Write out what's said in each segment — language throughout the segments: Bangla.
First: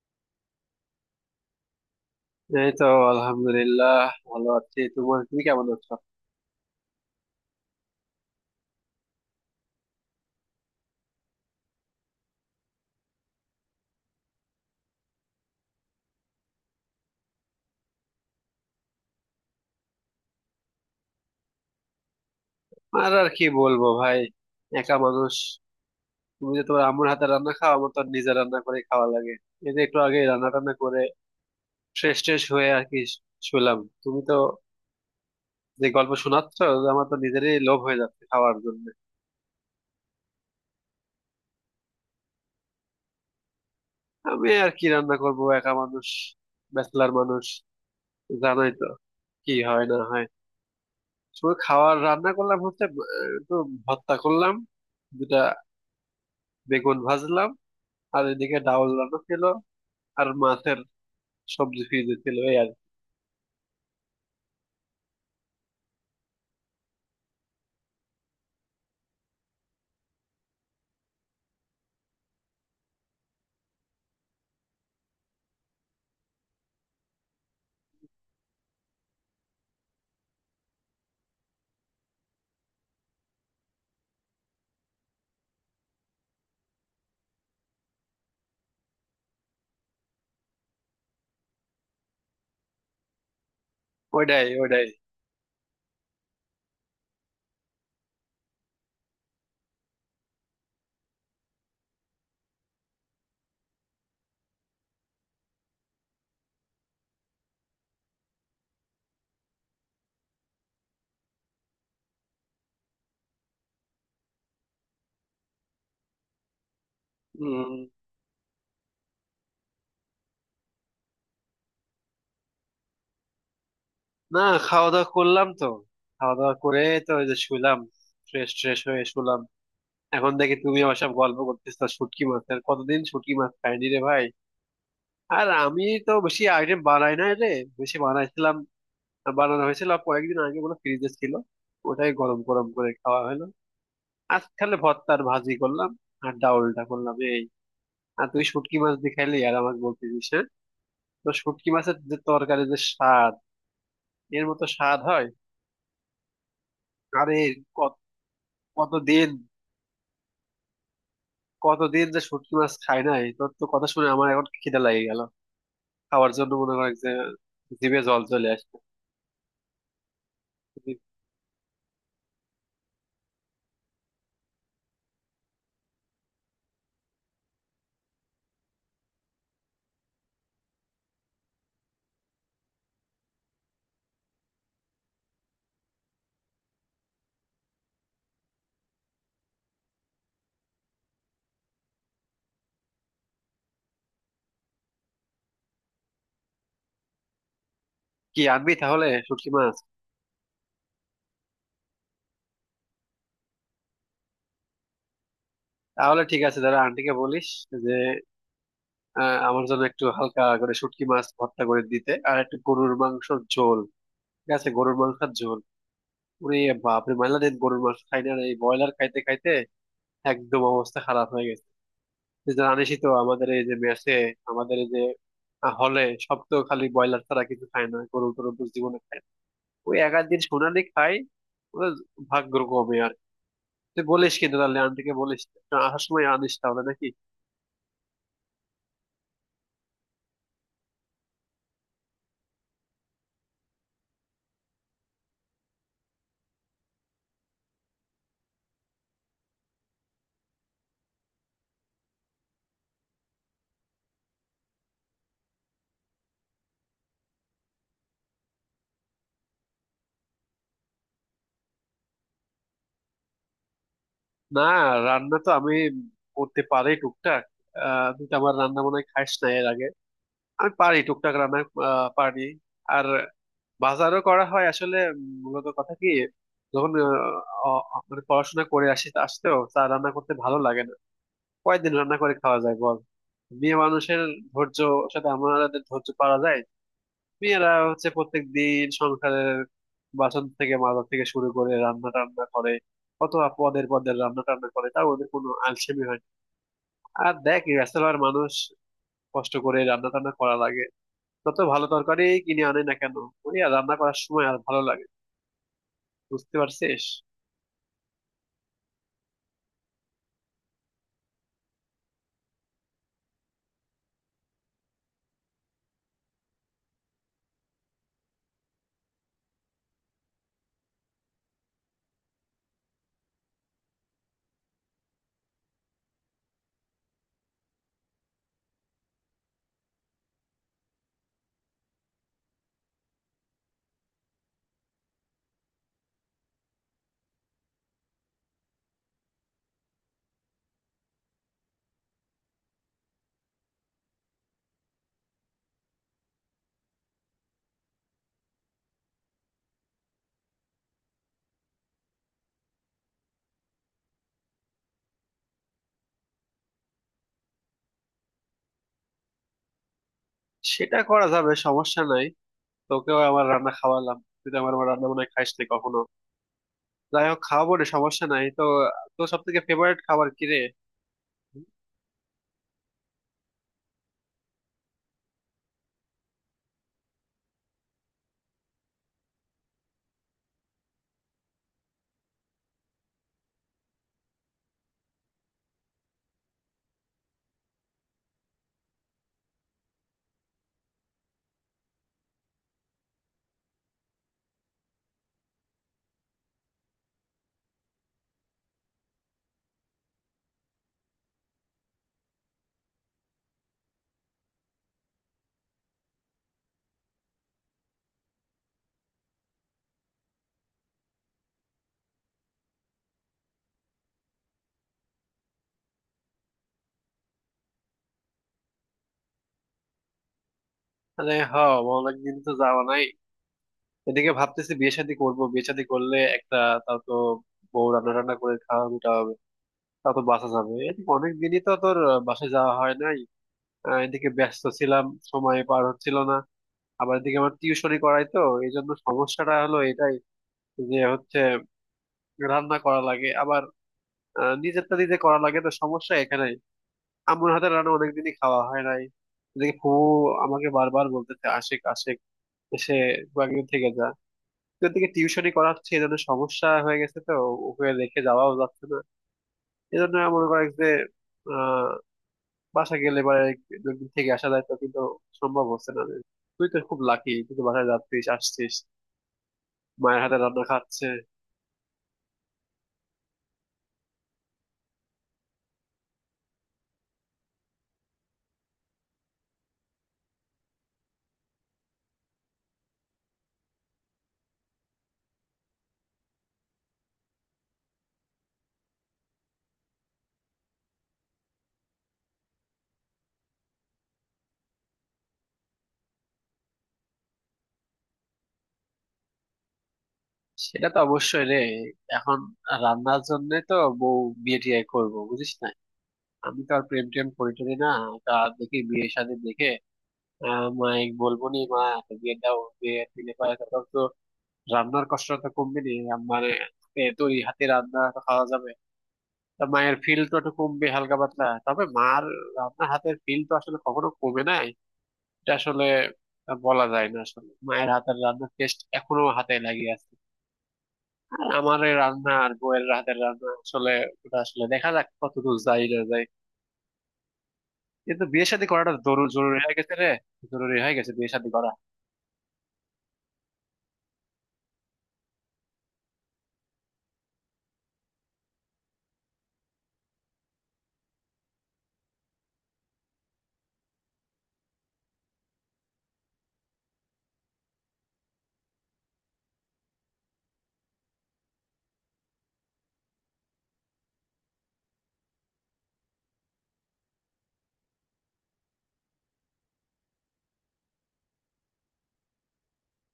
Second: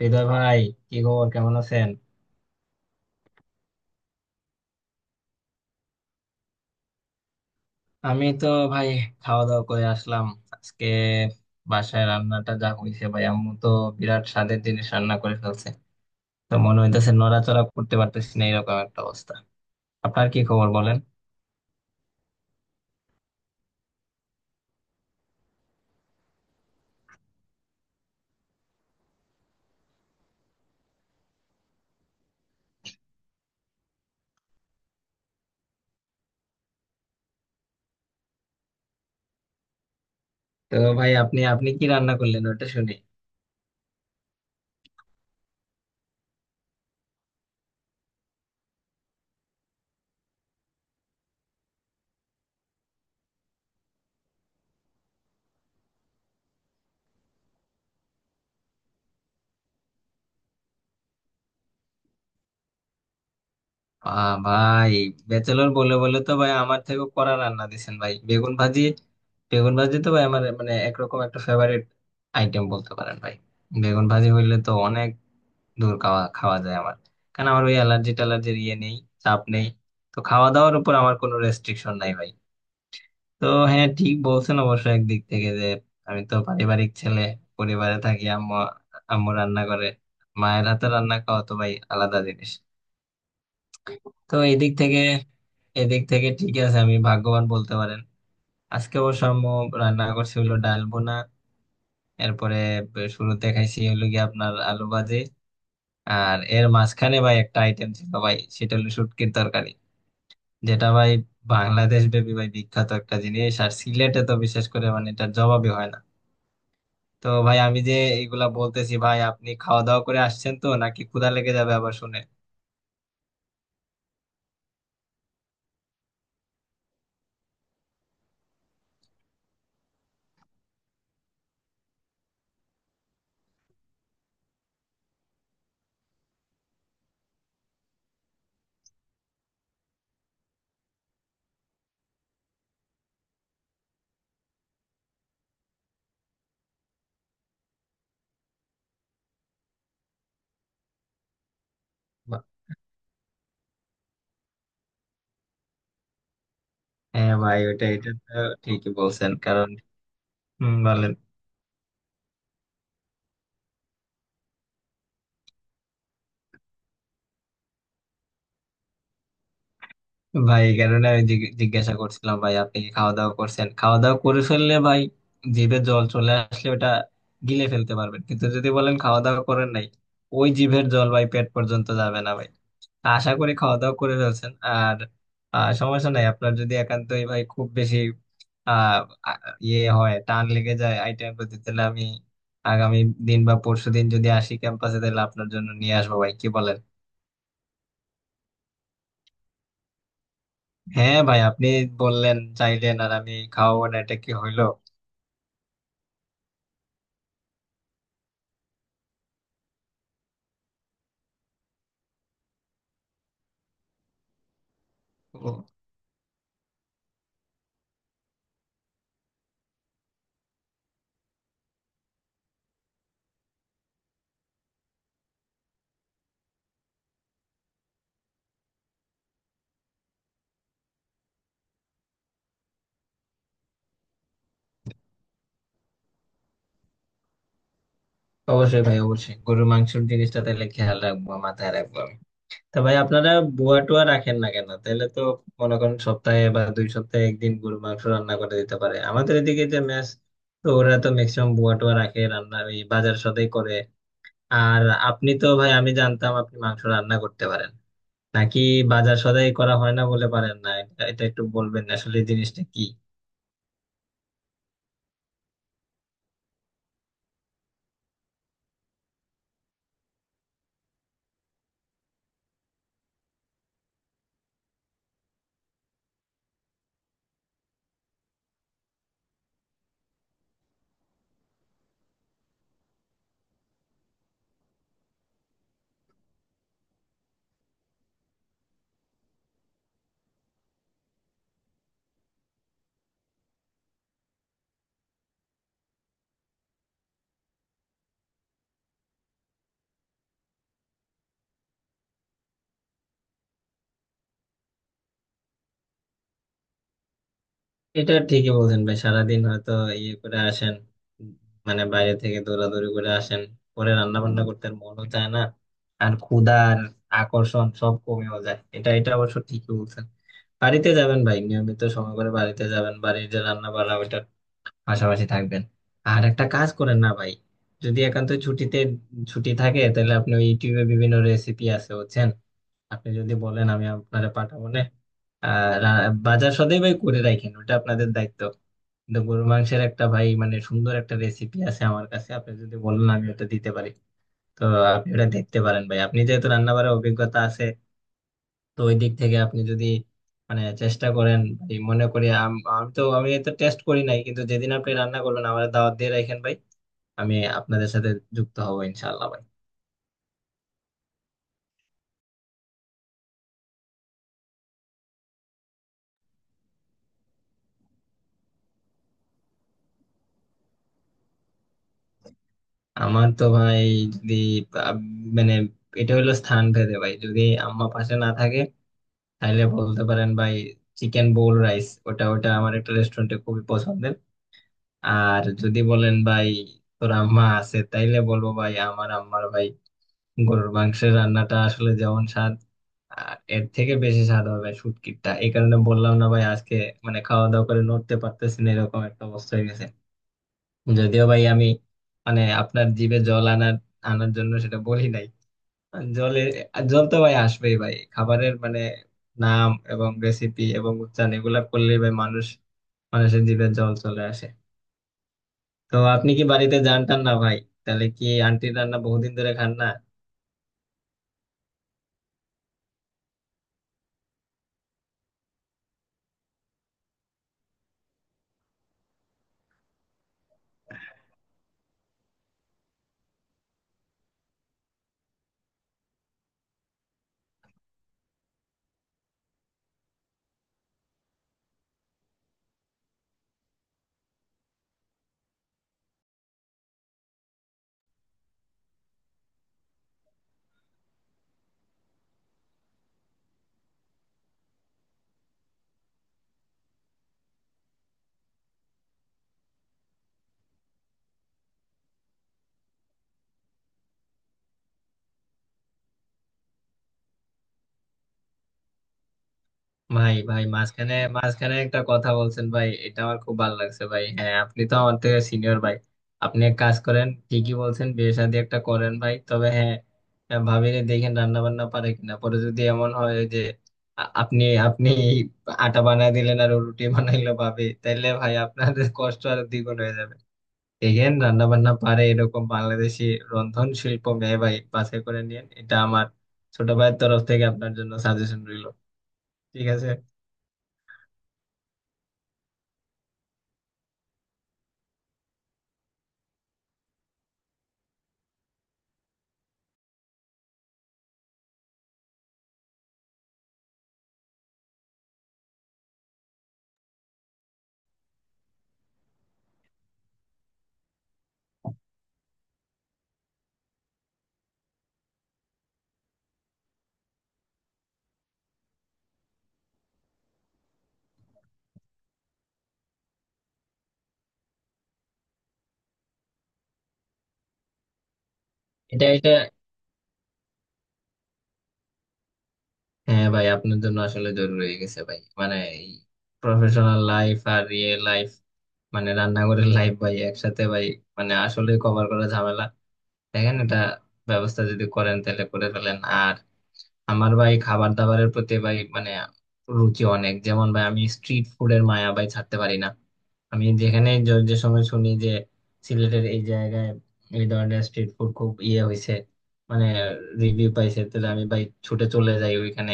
হৃদয় ভাই, কি খবর? কেমন আছেন? এই তো আলহামদুলিল্লাহ, ভালো আছি। তোমার তুমি কেমন আছো? আমি তো ভাই খাওয়া দাওয়া করে আসলাম আজকে। বাসায় রান্নাটা যা হয়েছে ভাই, আম্মু তো বিরাট স্বাদের জিনিস রান্না করে ফেলছে। তো মনে হইতেছে নড়াচড়া করতে পারতেছি না, এরকম একটা অবস্থা। আপনার কি খবর বলেন। আর আর কি বলবো ভাই, একা মানুষ। তুমি যে তোমার আম্মুর হাতে রান্না খাও, আমার তো আর নিজে রান্না করে খাওয়া লাগে। এই যে একটু আগে রান্না টান্না করে ফ্রেশ ট্রেশ হয়ে আর কি শুলাম। তুমি তো যে গল্প শোনাচ্ছ, যে আমার তো নিজেরই লোভ হয়ে যাচ্ছে খাওয়ার জন্য। তো ভাই, আপনি আপনি কি রান্না করলেন ওটা শুনি। আমি আর কি রান্না করব, একা মানুষ, ব্যাচলার মানুষ, জানোই তো কি হয় না হয়। শুধু খাওয়ার রান্না করলাম হচ্ছে একটু ভর্তা করলাম, দুটা বেগুন ভাজলাম, আর এদিকে ডাউল রান্না ছিল, আর মাছের সবজি ফ্রিজে ছিল এই আর কি। আহ ভাই, ব্যাচেলর বলে বলে তো ভাই আমার থেকে কড়া রান্না দিছেন ভাই। বেগুন ভাজি, বেগুন ভাজি তো ভাই আমার মানে একরকম একটা ফেভারিট আইটেম বলতে পারেন ভাই। বেগুন ভাজি হইলে তো অনেক ধুর খাওয়া খাওয়া যায় আমার। কারণ আমার ওই অ্যালার্জি টালার্জির ইয়ে নেই, চাপ নেই। তো খাওয়া দাওয়ার উপর আমার কোনো রেস্ট্রিকশন নাই ভাই। তো হ্যাঁ, ঠিক বলছেন অবশ্য একদিক থেকে, যে আমি তো পারিবারিক ছেলে, পরিবারে থাকি। আম্মু আম্মু রান্না করে। মায়ের হাতে রান্না খাওয়া তো ভাই আলাদা জিনিস। তো ওইটাই এদিক ওইটাই থেকে এদিক থেকে ঠিক আছে, আমি ভাগ্যবান বলতে পারেন। আজকে অবশ্য আম্মু রান্না করছে হলো ডাল বোনা, এরপরে শুরুতে খাইছি হলো গিয়ে আপনার আলু ভাজি। আর এর মাঝখানে ভাই একটা আইটেম ছিল ভাই, সেটা হলো শুটকির তরকারি, যেটা ভাই বাংলাদেশ ব্যাপী ভাই বিখ্যাত একটা জিনিস, আর সিলেটে তো বিশেষ করে মানে এটার জবাবই হয় না। তো ভাই হম। আমি যে এগুলা বলতেছি ভাই, আপনি খাওয়া দাওয়া করে আসছেন তো? নাকি ক্ষুধা লেগে যাবে আবার শুনে? না, খাওয়া দাওয়া করলাম তো। খাওয়া দাওয়া করে তো ওই যে শুলাম, ফ্রেশ ট্রেশ হয়ে শুলাম। এখন দেখি তুমি আমার সব গল্প করতেছো শুটকি মাছের, কতদিন শুটকি মাছ খাইনি রে ভাই। আর আমি তো বেশি আইটেম বানাই না রে, বেশি বানাইছিলাম, বানানো হয়েছিল কয়েকদিন আগে বলে ফ্রিজে ছিল, ওটাই গরম গরম করে খাওয়া হলো। আজ খালে ভর্তা আর ভাজি করলাম, আর ডাউলটা করলাম এই। আর তুই শুটকি মাছ দিয়ে খাইলি আর আমাকে বলতেছিস, তো শুটকি মাছের যে বা- তরকারি, যে স্বাদ, এর মতো স্বাদ হয়? হ্যাঁ আরে ভাই ওটা কত- এটা তো ঠিকই কতদিন, বলছেন। কারণ হম, বলেন কতদিন যে শুটকি মাছ খাই নাই, তোর তো কথা শুনে আমার এখন খিদে লাগে গেল খাওয়ার জন্য, মনে করে যে জিভে জল চলে আসছে। ভাই। তুই কেননা আমি জিজ্ঞাসা করছিলাম ভাই আপনি কি খাওয়া দাওয়া করছেন। খাওয়া দাওয়া করে ফেললে ভাই জিভে জল চলে আসলে ওটা গিলে ফেলতে পারবেন, কিন্তু যদি বলেন খাওয়া দাওয়া করেন নাই, ওই জিভের জল ভাই পেট পর্যন্ত যাবে না ভাই। আশা করি খাওয়া দাওয়া করে ফেলছেন। আর সমস্যা নাই, আপনার যদি একান্তই ভাই খুব বেশি আহ আ- ইয়ে হয়, টান লেগে যায় আইটেম প্রতি, তাহলে আমি আগামী দিন বা পরশু দিন যদি আসি ক্যাম্পাসে, তাহলে আপনার জন্য নিয়ে আসবো ভাই, কি বলেন। কি আনবি তাহলে, শুটকি মাছ? হ্যাঁ ভাই আপনি বললেন, চাইলেন, আর আমি খাওয়াবো না, এটা কি হইলো। তাহলে ঠিক আছে, দাদা আন্টিকে বলিস যে আমার জন্য একটু হালকা করে শুটকি মাছ ভর্তা করে দিতে, আর একটু গরুর মাংসের ঝোল। ঠিক আছে, গরুর মাংসের ঝোল। ও, ওরে বাপরে, মেলা দিন গরুর মাংস খাই না রে। এই ব্রয়লার খাইতে খাইতে একদম অবস্থা খারাপ হয়ে গেছে। জানিসই তো আমাদের এই যে মেসে, আমাদের এই যে হলে, সব তো খালি ব্রয়লার ছাড়া কিছু খায় না, গরু টরু তো জীবনে খায় না। ওই এক আধ দিন সোনালি খাই, ওদের ভাগ্য কমে আর কি। তুই বলিস কিন্তু, তাহলে আন্টিকে বলিস না, আসার সময় আনিস তাহলে নাকি। অবশ্যই ভাই, অবশ্যই গরুর মাংসের জিনিসটা তাহলে খেয়াল রাখবো, মাথায় রাখবো আমি। তা ভাই আপনারা বুয়া টুয়া রাখেন না কেন? তাহলে তো মনে করেন সপ্তাহে বা দুই সপ্তাহে একদিন গরুর মাংস রান্না করে দিতে পারে। আমাদের এদিকে যে মেস, তো ওরা তো ম্যাক্সিমাম বুয়া টুয়া রাখে, রান্না এই বাজার সদাই করে। আর আপনি তো ভাই, আমি জানতাম আপনি মাংস রান্না করতে পারেন নাকি বাজার সদাই করা হয় না বলে পারেন না, এটা এটা একটু বলবেন আসলে এই জিনিসটা কি। না, রান্না তো আমি করতে পারি টুকটাক। আহ, তুই তো আমার রান্না মনে হয় খাস না এর আগে। আমি পারি টুকটাক রান্না, আহ, পারি। আর বাজারও করা হয় আসলে মূলত কথা কি, যখন মানে পড়াশোনা করে আসি, আসতেও চা রান্না করতে ভালো লাগে না। কয়দিন রান্না করে খাওয়া যায় বল, মেয়ে মানুষের ধৈর্য সাথে আমাদের ধৈর্য পারা যায়? মেয়েরা হচ্ছে প্রত্যেক দিন সংসারের বাসন থেকে মাজা থেকে শুরু করে রান্না টান্না করে, কত পদের পদের রান্না টান্না করে, তাও ওদের কোনো আলসেমি হয় না। আর দেখ ব্যাচেলর মানুষ, কষ্ট করে রান্না টান্না করা লাগে, তত ভালো তরকারি কিনে আনে না কেন, ওই আর রান্না করার সময় আর ভালো লাগে। বুঝতে পারছিস? এটা ঠিকই বলছেন ভাই, সারাদিন হয়তো ইয়ে করে আসেন, মানে বাইরে থেকে দৌড়াদৌড়ি করে আসেন, পরে রান্না বান্না করতে আর মনও চায় না। আর ক্ষুধার আকর্ষণ সব কমেও যায়, এটা এটা অবশ্য ঠিকই বলছেন। বাড়িতে যাবেন ভাই, নিয়মিত সময় করে বাড়িতে যাবেন, বাড়ির যে রান্না বান্না ওইটার পাশাপাশি থাকবেন। আর একটা কাজ করেন না ভাই, যদি একান্ত ছুটিতে ছুটি থাকে, তাহলে আপনি ওই ইউটিউবে বিভিন্ন রেসিপি আছে হচ্ছেন, আপনি যদি বলেন আমি আপনারে পাঠাবো না। বাজার সদাই ভাই করে রাখেন, ওটা আপনাদের দায়িত্ব, কিন্তু গরুর মাংসের একটা ভাই মানে সুন্দর একটা রেসিপি আছে আমার কাছে, আপনি যদি বলেন আমি ওটা দিতে পারি। তো আপনি ওটা দেখতে পারেন ভাই, আপনি যেহেতু রান্না করার অভিজ্ঞতা আছে, তো ওই দিক থেকে আপনি যদি মানে চেষ্টা করেন ভাই, মনে করি আমি তো টেস্ট করি নাই, কিন্তু যেদিন আপনি রান্না করবেন আমার দাওয়াত দিয়ে রাখেন ভাই, আমি আপনাদের সাথে যুক্ত হবো ইনশাল্লাহ ভাই। সেটা করা যাবে, সমস্যা নাই। তোকেও আমার রান্না খাওয়ালাম, তুই তো আমার আমার রান্না বান্না খাইস না কখনো। যাই হোক, খাওয়াবো রে, সমস্যা নাই তো। তোর সব থেকে ফেভারিট খাবার কি রে? আমার তো ভাই যদি আহ, মানে, এটা হলো স্থান ভেদে ভাই। যদি আম্মা পাশে না থাকে তাহলে বলতে পারেন ভাই চিকেন বোল রাইস, ওটা ওটা আমার একটা রেস্টুরেন্টে খুবই পছন্দের। আর যদি বলেন ভাই তোর আম্মা আছে, তাইলে বলবো ভাই আমার আম্মার ভাই গরুর মাংসের রান্নাটা আসলে যেমন স্বাদ, আর এর থেকে বেশি স্বাদ হবে শুটকিটা, এই কারণে বললাম না ভাই আজকে মানে খাওয়া দাওয়া করে নড়তে পারতেছি না, এরকম একটা অবস্থা হয়ে গেছে। যদিও ভাই আমি মানে আপনার জিভে জল আনার আনার জন্য সেটা বলি নাই। জলে জল তো ভাই আসবেই ভাই, খাবারের মানে নাম এবং রেসিপি এবং উচ্চারণ এগুলা করলেই ভাই মানুষ, মানুষের জিভে জল চলে আসে। তো আপনি কি বাড়িতে যান টান না ভাই? তাহলে কি আন্টির রান্না বহুদিন ধরে খান না? আরে হ, অনেকদিন তো যাওয়া নাই। এদিকে ভাবতেছি বিয়ে শাদী করবো, বিয়ে শাদী করলে একটা, তাও তো বউ রান্না টান্না করে খাওয়া মিটা হবে। তাও তো বাসা যাবে, এদিকে অনেক দিনই তো তোর বাসায় যাওয়া হয় নাই। আহ, এদিকে ব্যস্ত ছিলাম, সময় পার হচ্ছিল না। আবার এদিকে আমার টিউশনই করাই তো, এই জন্য সমস্যাটা হলো এটাই, যে হচ্ছে রান্না করা লাগে আবার, নিজেরটা নিজে করা লাগে, তো সমস্যা এখানে। আম্মুর হাতের রান্না অনেকদিনই খাওয়া হয় নাই। দেখি ফুফু আমাকে বারবার বলতেছে, আশেক আশেক এসে কয়েকদিন থেকে যা। এদিকে টিউশনই করাচ্ছে, এই জন্য সমস্যা হয়ে গেছে তো, ওকে রেখে যাওয়াও যাচ্ছে না। এজন্য মনে করে যে আহ বাসা গেলে বা দুদিন থেকে আসা যায় তো, কিন্তু সম্ভব হচ্ছে না। তুই তো খুব লাকি, তুই তো বাসায় যাচ্ছিস আসছিস, মায়ের ভাই হাতে রান্না ভাই খাচ্ছে। মাঝখানে মাঝখানে একটা কথা বলছেন ভাই, এটা আমার খুব ভালো লাগছে ভাই। হ্যাঁ আপনি তো আমার থেকে সিনিয়র ভাই, আপনি এক কাজ করেন, ঠিকই বলছেন, বিয়ে শাদী একটা করেন ভাই। তবে হ্যাঁ, হ্যাঁ, ভাবিনি দেখেন রান্না বান্না পারে কিনা। পরে যদি এমন হয় যে আপনি আপনি আটা বানায় দিলেন আর ও রুটি বানাইলো ভাবে, তাহলে ভাই আপনার কষ্ট আরো দ্বিগুণ হয়ে যাবে। এগেন রান্না বান্না পারে এরকম বাংলাদেশি রন্ধন শিল্প মেহবাই বাছাই করে নিয়েন, এটা আমার ছোট ভাইয়ের তরফ থেকে আপনার জন্য সাজেশন রইল, ঠিক আছে। সেটা তো অবশ্যই রে। এখন রান্নার জন্য তো বউ, বিয়ে টিয়ে করবো বুঝিস না, আমি তো আর প্রেম টেম করি টরি না। তা দেখি বিয়ে শাদী দেখে, আহ, মাই বলবো নি মা একটা বিয়ে দাও, বিয়ে দিলে পরে তখন তো রান্নার কষ্ট তো কমবে নি, মানে এ তৈরি হাতে রান্না তো খাওয়া যাবে। তা মায়ের ফিল তো একটু কমবে হালকা পাতলা, তবে মার রান্নার হাতের ফিল তো আসলে কখনো কমে নাই। এটা আসলে বলা যায় না, আসলে মায়ের হাতের রান্নার টেস্ট এখনো হাতে লাগিয়ে আছে। আর আমার এই রান্না আর বউয়ের হাতের রান্না আসলে, ওটা আসলে দেখা যাক কতদূর যাই না যাই, কিন্তু বিয়ে শাদী করাটা এটা এটা জরুরি হয়ে গেছে রে। জরুরি হয়ে গেছে বিয়ে শাদী করা। হ্যাঁ ভাই আপনার জন্য আসলে জরুরি হয়ে গেছে ভাই, মানে এই প্রফেশনাল লাইফ আর রিয়েল লাইফ মানে রান্নাঘরের লাইফ ভাই একসাথে ভাই মানে আসলে কভার করা ঝামেলা। দেখেন এটা ব্যবস্থা যদি করেন তাহলে করে ফেলেন। আর আমার ভাই খাবার দাবারের প্রতি ভাই মানে রুচি অনেক, যেমন ভাই আমি স্ট্রিট ফুডের মায়া ভাই ছাড়তে পারি না। আমি যেখানে যে সময় শুনি যে সিলেটের এই জায়গায় এই ধরনের স্ট্রিট ফুড খুব ইয়ে হয়েছে, মানে রিভিউ পাইছে, তাহলে আমি ভাই ছুটে চলে যাই ওইখানে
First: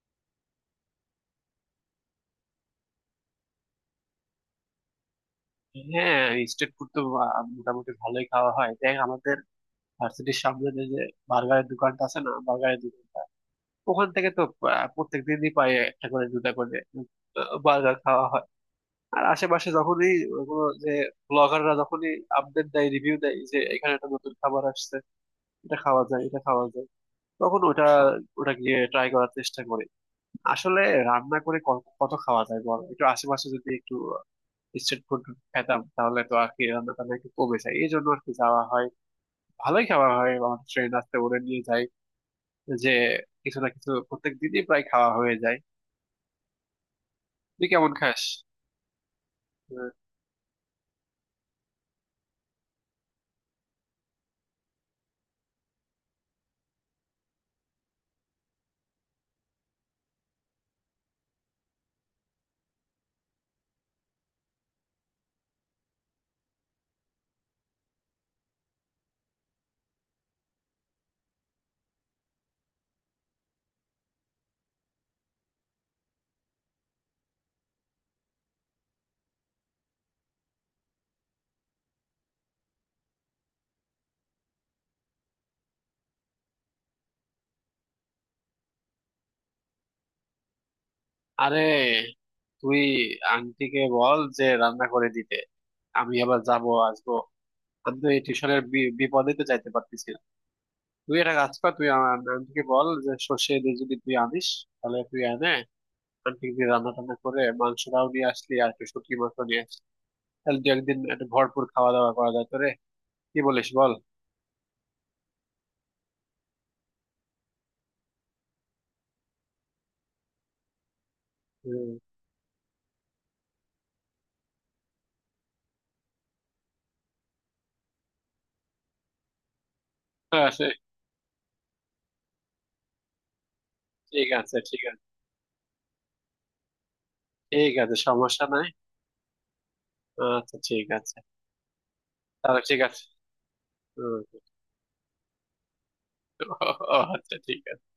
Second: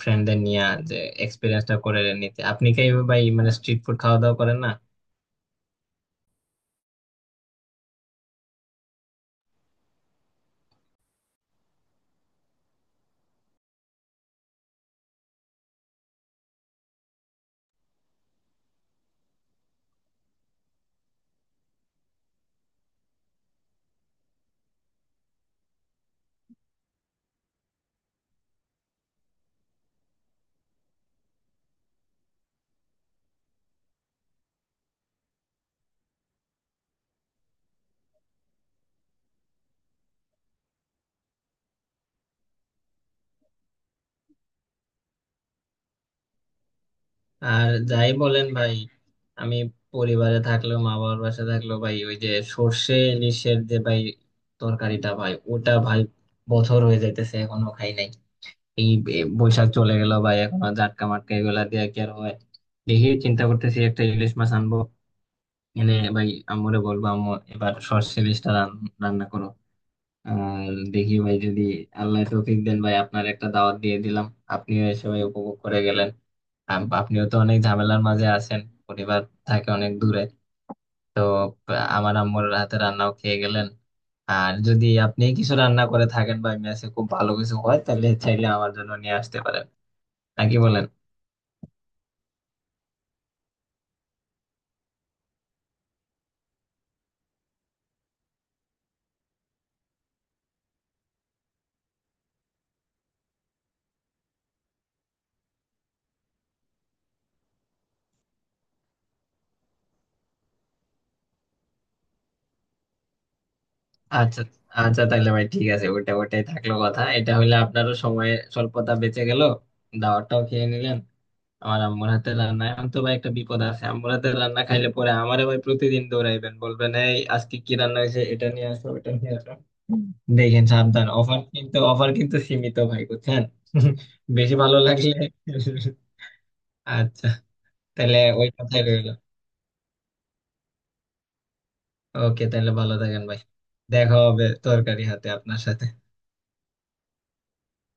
ফ্রেন্ডদের নিয়ে, যে এক্সপিরিয়েন্সটা করে নিতে। আপনি কি ভাই মানে স্ট্রিট ফুড খাওয়া দাওয়া করেন না? হ্যাঁ, স্ট্রিট ফুড তো মোটামুটি ভালোই খাওয়া হয়। দেখ আমাদের ভার্সিটির সামনে যে যে বার্গারের দোকানটা আছে না, বার্গারের দোকানটা, ওখান থেকে তো প্রত্যেক দিনই পাই একটা করে দুটা করে বার্গার খাওয়া হয়। আর আশেপাশে যখনই কোনো যে ব্লগাররা যখনই আপডেট দেয়, রিভিউ দেয় যে এখানে একটা নতুন খাবার আসছে, এটা খাওয়া যায় এটা খাওয়া যায়, তখন ওটা ওটা গিয়ে ট্রাই করার চেষ্টা করি। আসলে রান্না করে কত খাওয়া যায় বল, একটু আশেপাশে যদি একটু স্ট্রিট ফুড খেতাম, তাহলে তো আর কি রান্না টান্না একটু কমে যায়, এই জন্য আর কি যাওয়া হয়, ভালোই খাওয়া হয় আমার ট্রেন আসতে ওরে নিয়ে যায় যে, কিছু না কিছু প্রত্যেক দিনই প্রায় খাওয়া হয়ে যায়। তুই আর কেমন যাই খাস? বলেন ভাই, আমি হ্যাঁ। পরিবারে থাকলেও, মা বাবার বাসায় থাকলেও ভাই, ওই যে সর্ষে ইলিশের যে ভাই তরকারিটা ভাই, ওটা ভাই বছর হয়ে যাইতেছে এখনো খাই নাই। এই বৈশাখ চলে গেল ভাই, এখনো জাটকা মাটকা এগুলা দিয়ে কি আর হয়। দেখি চিন্তা করতেছি একটা ইলিশ মাছ আনবো, এনে ভাই আম্মুরে বলবো আম্মু এবার সর্ষে ইলিশটা রান্না করো। আর দেখি ভাই যদি আল্লাহ তৌফিক দেন ভাই, আপনার একটা দাওয়াত দিয়ে দিলাম, আপনিও এসে ভাই উপভোগ করে গেলেন। আপনিও তো অনেক ঝামেলার মাঝে আছেন, পরিবার থাকে অনেক দূরে, তো আমার আম্মুর হাতে রান্নাও খেয়ে গেলেন। আর যদি আপনি কিছু রান্না করে থাকেন বা মেসে খুব ভালো কিছু হয়, তাহলে চাইলে আমার জন্য নিয়ে আসতে পারেন, নাকি বলেন। আরে তুই আন্টিকে বল যে রান্না করে দিতে, আমি আবার যাবো আসবো, আমি তো এই টিউশনের বিপদে তো যাইতে পারতেছি না। তুই একটা কাজ কর, তুই আমার আন্টিকে বল যে সর্ষে দিয়ে যদি তুই আনিস, তাহলে তুই আনে আন্টি দিয়ে রান্না টান্না করে মাংসটাও নিয়ে আসলি, আর একটু শুটকি মাংস নিয়ে আসলি, তাহলে দু একদিন একটা ভরপুর খাওয়া দাওয়া করা যায় তোরে। কি বলিস বল। আচ্ছা, আচ্ছা তাহলে ভাই ঠিক আছে, ওটা ওটাই থাকলো কথা, এটা হইলে আপনারও সময় স্বল্পতা বেঁচে গেল, দাওয়াতটাও খেয়ে নিলেন। আমার হম। আম্মুর হাতের রান্না এখন তো ভাই একটা বিপদ আছে, আম্মুর হাতের রান্না খাইলে পরে আমারে ভাই প্রতিদিন দৌড়াইবেন, বলবেন এই আজকে কি রান্না হয়েছে, এটা নিয়ে আসো, এটা নিয়ে আসো। দেখেন আচ্ছা। সাবধান, অফার কিন্তু, অফার কিন্তু সীমিত ভাই, বুঝছেন। ঠিক বেশি আছে ভালো ঠিক আছে লাগলে আচ্ছা, ঠিক আছে, তাহলে সমস্যা ওই নাই। কথাই রইলো। আচ্ছা ঠিক আছে। ওকে, তাহলে তাহলে ঠিক ভালো আছে। থাকেন ভাই, দেখা হম। হবে তরকারি হাতে আপনার সাথে। আচ্ছা ঠিক আছে।